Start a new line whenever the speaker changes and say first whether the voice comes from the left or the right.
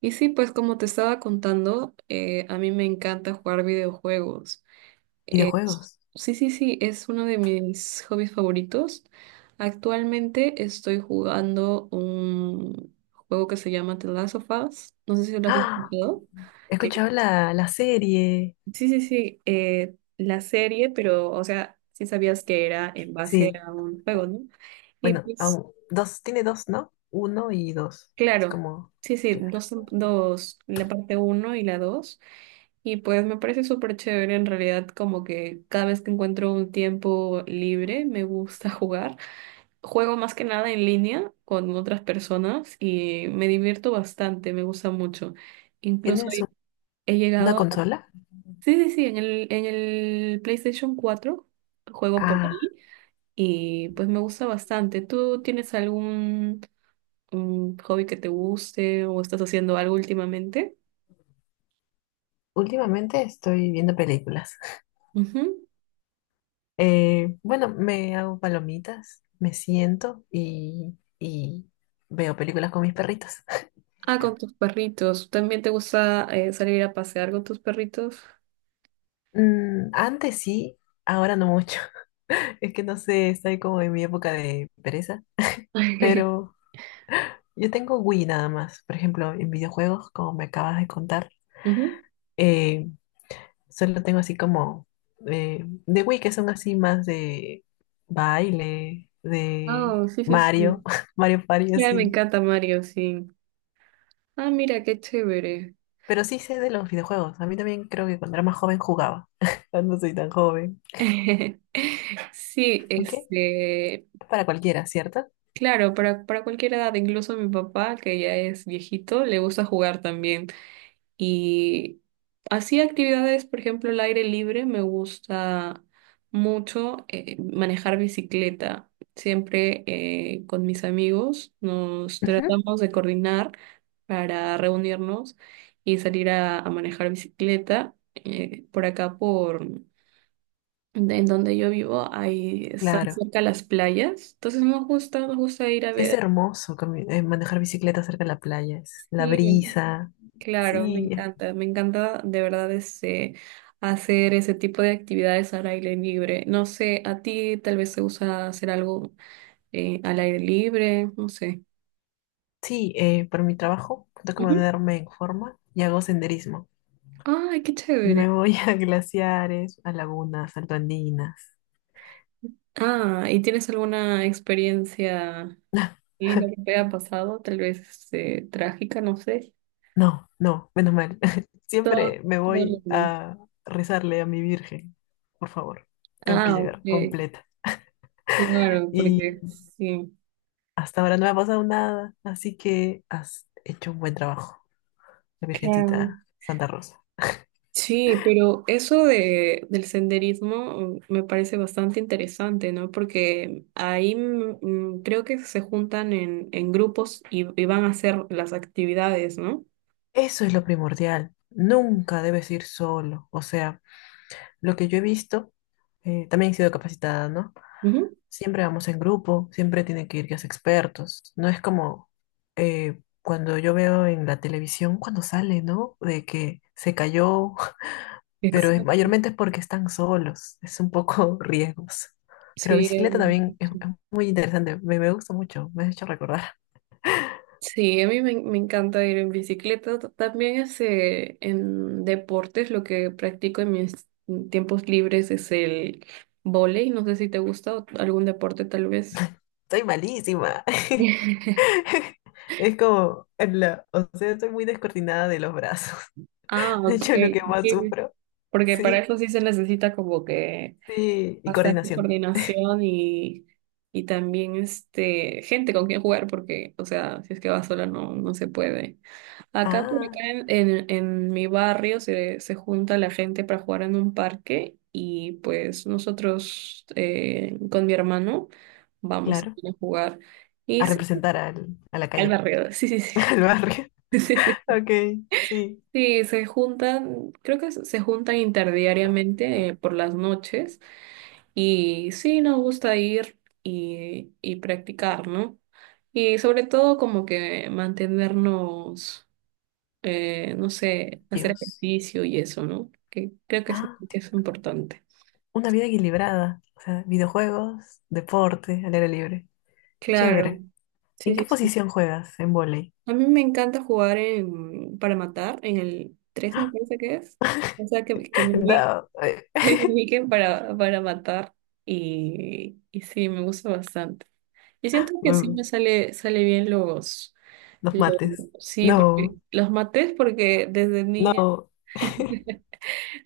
right: Y sí, pues como te estaba contando, a mí me encanta jugar videojuegos.
left: Videojuegos.
right: Sí, sí, sí, es uno de mis hobbies favoritos. Actualmente estoy jugando un juego que se llama The Last of Us. No sé si lo has
left: ¡Ah!
right: escuchado.
left: He
right: Que,
left: escuchado la, la serie.
right: sí, sí, sí, la serie, pero, o sea, sí sabías que era en base
left: Sí,
right: a un juego, ¿no? Y
left: bueno,
right: pues,
left: dos, tiene dos, ¿no? Uno y dos. Es
right: claro,
left: como,
right: sí, sí,
left: claro.
right: dos, dos, la parte uno y la dos. Y pues me parece súper chévere en realidad, como que cada vez que encuentro un tiempo libre me gusta jugar. Juego más que nada en línea con otras personas y me divierto bastante, me gusta mucho. Incluso
left: ¿Tienes
right: he he
left: una
right: llegado,
left: consola?
right: sí, sí, sí, en el PlayStation 4 juego por
left: Ah,
right: ahí, y pues me gusta bastante. ¿Tú tienes algún hobby que te guste o estás haciendo algo últimamente?
left: últimamente estoy viendo películas.
right: Ujú.
left: Bueno, me hago palomitas, me siento y veo películas con mis perritos.
right: Ah, con tus perritos. ¿También te gusta salir a pasear con tus perritos?
left: Mm, antes sí, ahora no mucho. Es que no sé, estoy como en mi época de pereza, pero... Yo tengo Wii nada más. Por ejemplo, en videojuegos, como me acabas de contar,
right: Ujú.
left: eh, solo tengo así como eh, de Wii, que son así más de baile, de
right: Oh, sí, sí,
left: Mario,
right: sí.
left: Mario Party,
right: Ya, me
left: así.
right: encanta Mario, sí. Ah, mira, qué chévere.
left: Pero sí sé de los videojuegos. A mí también creo que cuando era más joven jugaba. No soy tan joven.
right: Sí,
left: ¿Ok?
right: este,
left: Para cualquiera, ¿cierto?
right: claro, para cualquier edad, incluso mi papá, que ya es viejito, le gusta jugar también. Y así actividades, por ejemplo, el aire libre, me gusta mucho manejar bicicleta. Siempre con mis amigos nos
left: Ujú.
right: tratamos de coordinar para reunirnos y salir a manejar bicicleta. Por acá, por en donde yo vivo, ahí están
left: Claro.
right: cerca las playas. Entonces nos gusta ir a
left: Es
right: ver.
left: hermoso manejar bicicleta cerca de la playa. Es la brisa.
right: Claro,
left: Sí.
right: me encanta de verdad ese, hacer ese tipo de actividades al aire libre. No sé, a ti tal vez te gusta hacer algo al aire libre, no sé.
left: Sí, por mi trabajo tengo que
right: Ujú.
left: ponerme en forma y hago senderismo.
right: Ay, qué
left: Me
right: chévere.
left: voy a glaciares, a lagunas, altoandinas.
right: Ah, ¿y tienes alguna experiencia linda que te haya pasado, tal vez este, trágica, no sé?
left: No, no, menos mal.
right: Todo,
left: Siempre me
right: todo
left: voy
right: lindo.
left: a rezarle a mi Virgen. Por favor, tengo que
right: Ah,
left: llegar
right: ok,
left: completa.
right: claro,
left: Y
right: porque sí.
left: hasta ahora no me ha pasado nada, así que has hecho un buen trabajo, la
right: Claro.
left: Virgencita Santa Rosa.
right: Sí, pero eso de, del senderismo me parece bastante interesante, ¿no? Porque ahí creo que se juntan en grupos y van a hacer las actividades, ¿no?
left: Eso es lo primordial. Nunca debes ir solo. O sea, lo que yo he visto, también he sido capacitada, ¿no?
right: Ujú.
left: Siempre vamos en grupo, siempre tiene que ir guías expertos. No es como cuando yo veo en la televisión, cuando sale, ¿no? De que se cayó, pero
right: Exacto.
left: mayormente es porque están solos, es un poco riesgos. Pero
right: Sí,
left: bicicleta también es muy interesante, me gusta mucho, me has hecho recordar.
right: sí, a mí me, me encanta ir en bicicleta. También es, en deportes, lo que practico en mis tiempos libres es el vóley. No sé si te gusta o algún deporte tal vez.
left: Soy malísima. Es como, o sea, soy muy descoordinada de los brazos.
right: Ah,
left: De
right: ok.
left: hecho, lo que más
right: Sí.
left: sufro,
right: Porque para
left: sí,
right: eso sí se necesita como que
left: sí, y
right: bastante
left: coordinación.
right: coordinación y también este gente con quien jugar, porque, o sea, si es que vas sola no, no se puede. Acá por
left: Ah,
right: acá en, en mi barrio se, se junta la gente para jugar en un parque y pues nosotros con mi hermano vamos
left: claro.
right: a jugar. Y
left: A
right: sí,
left: representar a la
right: al
left: calle,
right: barrio, sí, sí,
left: al barrio.
right: sí.
left: Ok, sí.
right: Sí, se juntan, creo que se juntan interdiariamente por las noches y sí, nos gusta ir y practicar, ¿no? Y sobre todo como que mantenernos, no sé, hacer
left: Dios.
right: ejercicio y eso, ¿no? Que creo
left: Ah,
right: que es importante.
left: una vida equilibrada. O sea, videojuegos, deporte, al aire libre. Qué
right: Claro,
left: chévere.
right: sí,
left: ¿En qué
right: sí, sí.
left: posición juegas en vóley?
right: A mí me encanta jugar en, para matar en el 3 me parece que es. O sea, que me,
left: No.
right: Miken para matar y sí, me gusta bastante. Y siento que sí
left: Mm,
right: me sale, sale bien
left: los
right: los-
left: mates.
right: sí, porque
left: No,
right: los maté porque
left: no.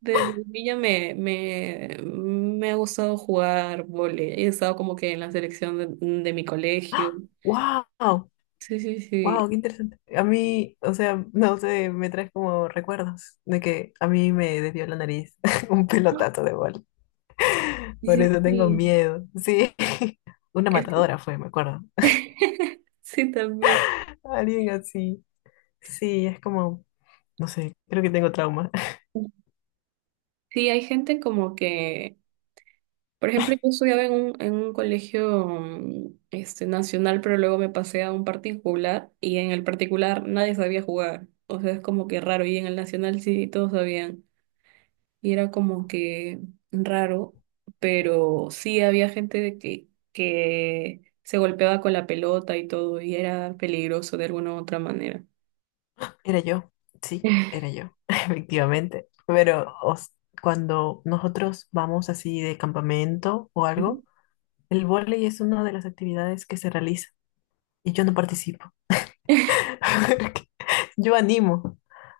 right: desde niña me, me, me ha gustado jugar vóley. He estado como que en la selección de mi colegio.
left: ¡Wow!
right: Sí, sí, sí.
left: ¡Wow! ¡Qué interesante! A mí, o sea, no sé, me traes como recuerdos de que a mí me desvió la nariz un
right: Ah,
left: pelotazo de bola.
right: sí,
left: Por
right: sí,
left: eso tengo
right: sí.
left: miedo. Sí. Una
right: Es-
left: matadora fue, me acuerdo.
right: Sí, también.
left: Alguien así. Sí, es como, no sé, creo que tengo trauma.
right: Sí, hay gente como que. Por ejemplo, yo estudiaba en un colegio este, nacional, pero luego me pasé a un particular y en el particular nadie sabía jugar. O sea, es como que raro. Y en el nacional sí todos sabían. Y era como que raro, pero sí había gente de que se golpeaba con la pelota y todo, y era peligroso de alguna u otra manera.
left: Era yo. Sí, era yo, efectivamente. Pero cuando nosotros vamos así de campamento o
right: Ujú.
left: algo, el vóley es una de las actividades que se realiza y yo no participo. Porque yo animo,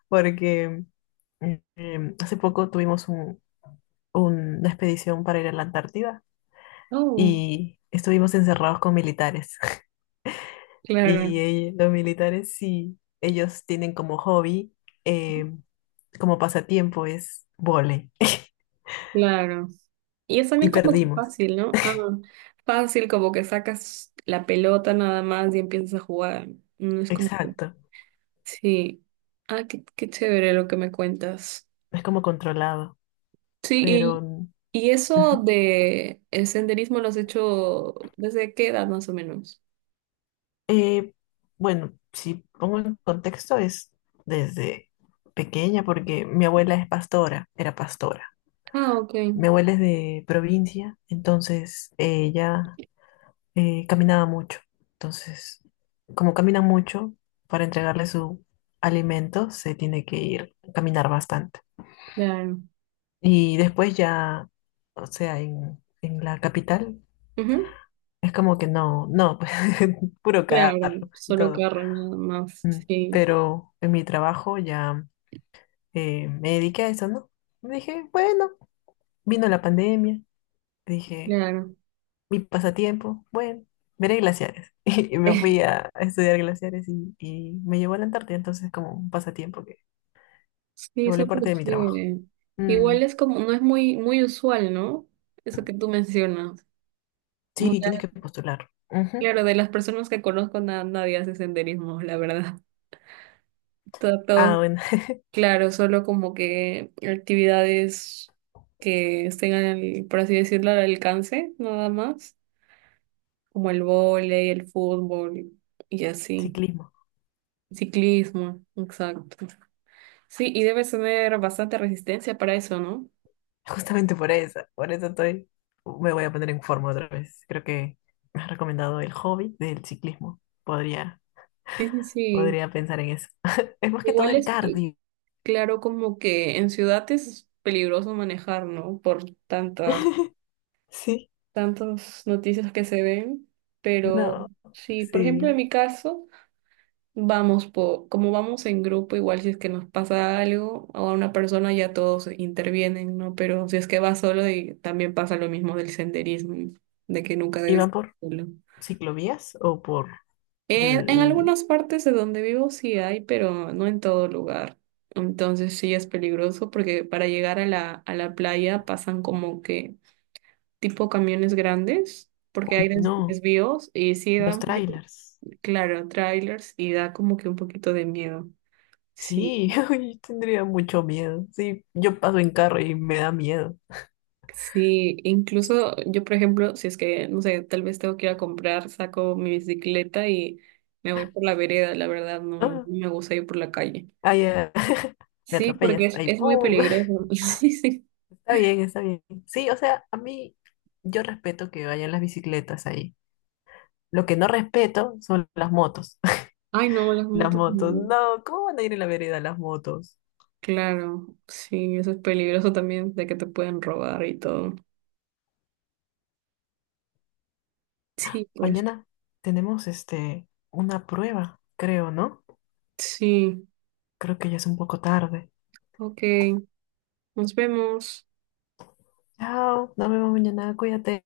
left: porque hace poco tuvimos una expedición para ir a la Antártida
right: Oh,
left: y estuvimos encerrados con militares.
right: claro,
left: Y los militares sí, ellos tienen como hobby, eh, como pasatiempo es vóley.
right: claro. Y es
left: Y
right: también como que
left: perdimos.
right: fácil, ¿no? Ah, fácil, como que sacas la pelota nada más y empiezas a jugar. No es como que...
left: Exacto.
right: Sí. Ah, qué, qué chévere lo que me cuentas.
left: Es como controlado.
right: Sí,
left: Pero
right: y eso
left: ujú.
right: de el senderismo lo has hecho desde qué edad más o menos.
left: Eh, bueno, si pongo en contexto es desde pequeña, porque mi abuela es pastora, era pastora.
right: Ah, ok,
left: Mi abuela es de provincia, entonces ella caminaba mucho. Entonces, como camina mucho, para entregarle su alimento se tiene que ir a caminar bastante.
right: claro.
left: Y después ya, o sea, en la capital,
right: Ujú.
left: es como que no, no, pues, puro
right: Claro,
left: carro y
right: solo
left: todo.
right: carro nada más,
left: Mm,
right: sí,
left: pero en mi trabajo ya me dediqué a eso, ¿no? Dije, bueno, vino la pandemia, dije
right: claro.
left: mi pasatiempo, bueno, veré glaciares. Y me fui a estudiar glaciares y me llevó a la Antártida, entonces como un pasatiempo que se
right: Sí,
left: volvió
right: súper
left: parte de mi trabajo.
right: chévere.
left: Mm,
right: Igual es como, no es muy, muy usual, ¿no? Eso que tú mencionas.
left: sí, tienes
right: Muchas,
left: que postular. Ujú.
right: claro, de las personas que conozco, nadie hace senderismo, la verdad. Todo,
left: Ah,
right: todo,
left: bueno,
right: claro, solo como que actividades que estén, por así decirlo, al alcance, nada más, como el vóley, el fútbol y así.
left: ciclismo.
right: Ciclismo, exacto. Sí, y debes tener bastante resistencia para eso, ¿no?
left: Justamente por eso estoy, me voy a poner en forma otra vez. Creo que me has recomendado el hobby del ciclismo. Podría,
right: Sí, sí, sí.
left: podría pensar en eso. Es más que todo
right: Igual
left: el
right: es que,
left: cardio.
right: claro, como que en ciudad es peligroso manejar, ¿no? Por tantas
left: Sí,
right: tantas noticias que se ven, pero
left: no,
right: sí, por ejemplo, en
left: sí.
right: mi caso, vamos como vamos en grupo, igual si es que nos pasa algo o a una persona ya todos intervienen, ¿no? Pero si es que vas solo y también pasa lo mismo del senderismo, de que nunca debes
left: ¿Iban
right: ir
left: por
right: solo.
left: ciclovías o por...?
right: En
left: L-
right: algunas partes de donde vivo sí hay, pero no en todo lugar. Entonces sí es peligroso porque para llegar a la playa pasan como que tipo camiones grandes, porque hay
left: Uy, no,
right: desvíos y sí da
left: los
right: un poquito,
left: trailers.
right: claro, trailers y da como que un poquito de miedo. Sí,
left: Sí, uy, tendría mucho miedo. Sí, yo paso en carro y me da miedo.
right: sí, incluso yo, por ejemplo, si es que, no sé, tal vez tengo que ir a comprar, saco mi bicicleta y me voy por la vereda, la verdad, no, no
left: Ah,
right: me gusta ir por la calle.
left: ay, ah, me
right: Sí, porque
left: atropellas. Ay,
right: es muy
left: pum.
right: peligroso. Sí, sí.
left: Está bien, está bien. Sí, o sea, a mí yo respeto que vayan las bicicletas ahí. Lo que no respeto son las motos.
right: Ay, no, las
left: Las
right: motos.
left: motos.
right: No.
left: No, ¿cómo van a ir en la vereda las motos?
right: Claro, sí, eso es peligroso también de que te pueden robar y todo. Sí, pues,
left: Mañana tenemos este una prueba, creo, ¿no?
right: sí,
left: Creo que ya es un poco tarde.
right: ok. Nos vemos.
left: Chao, nos vemos mañana, cuídate.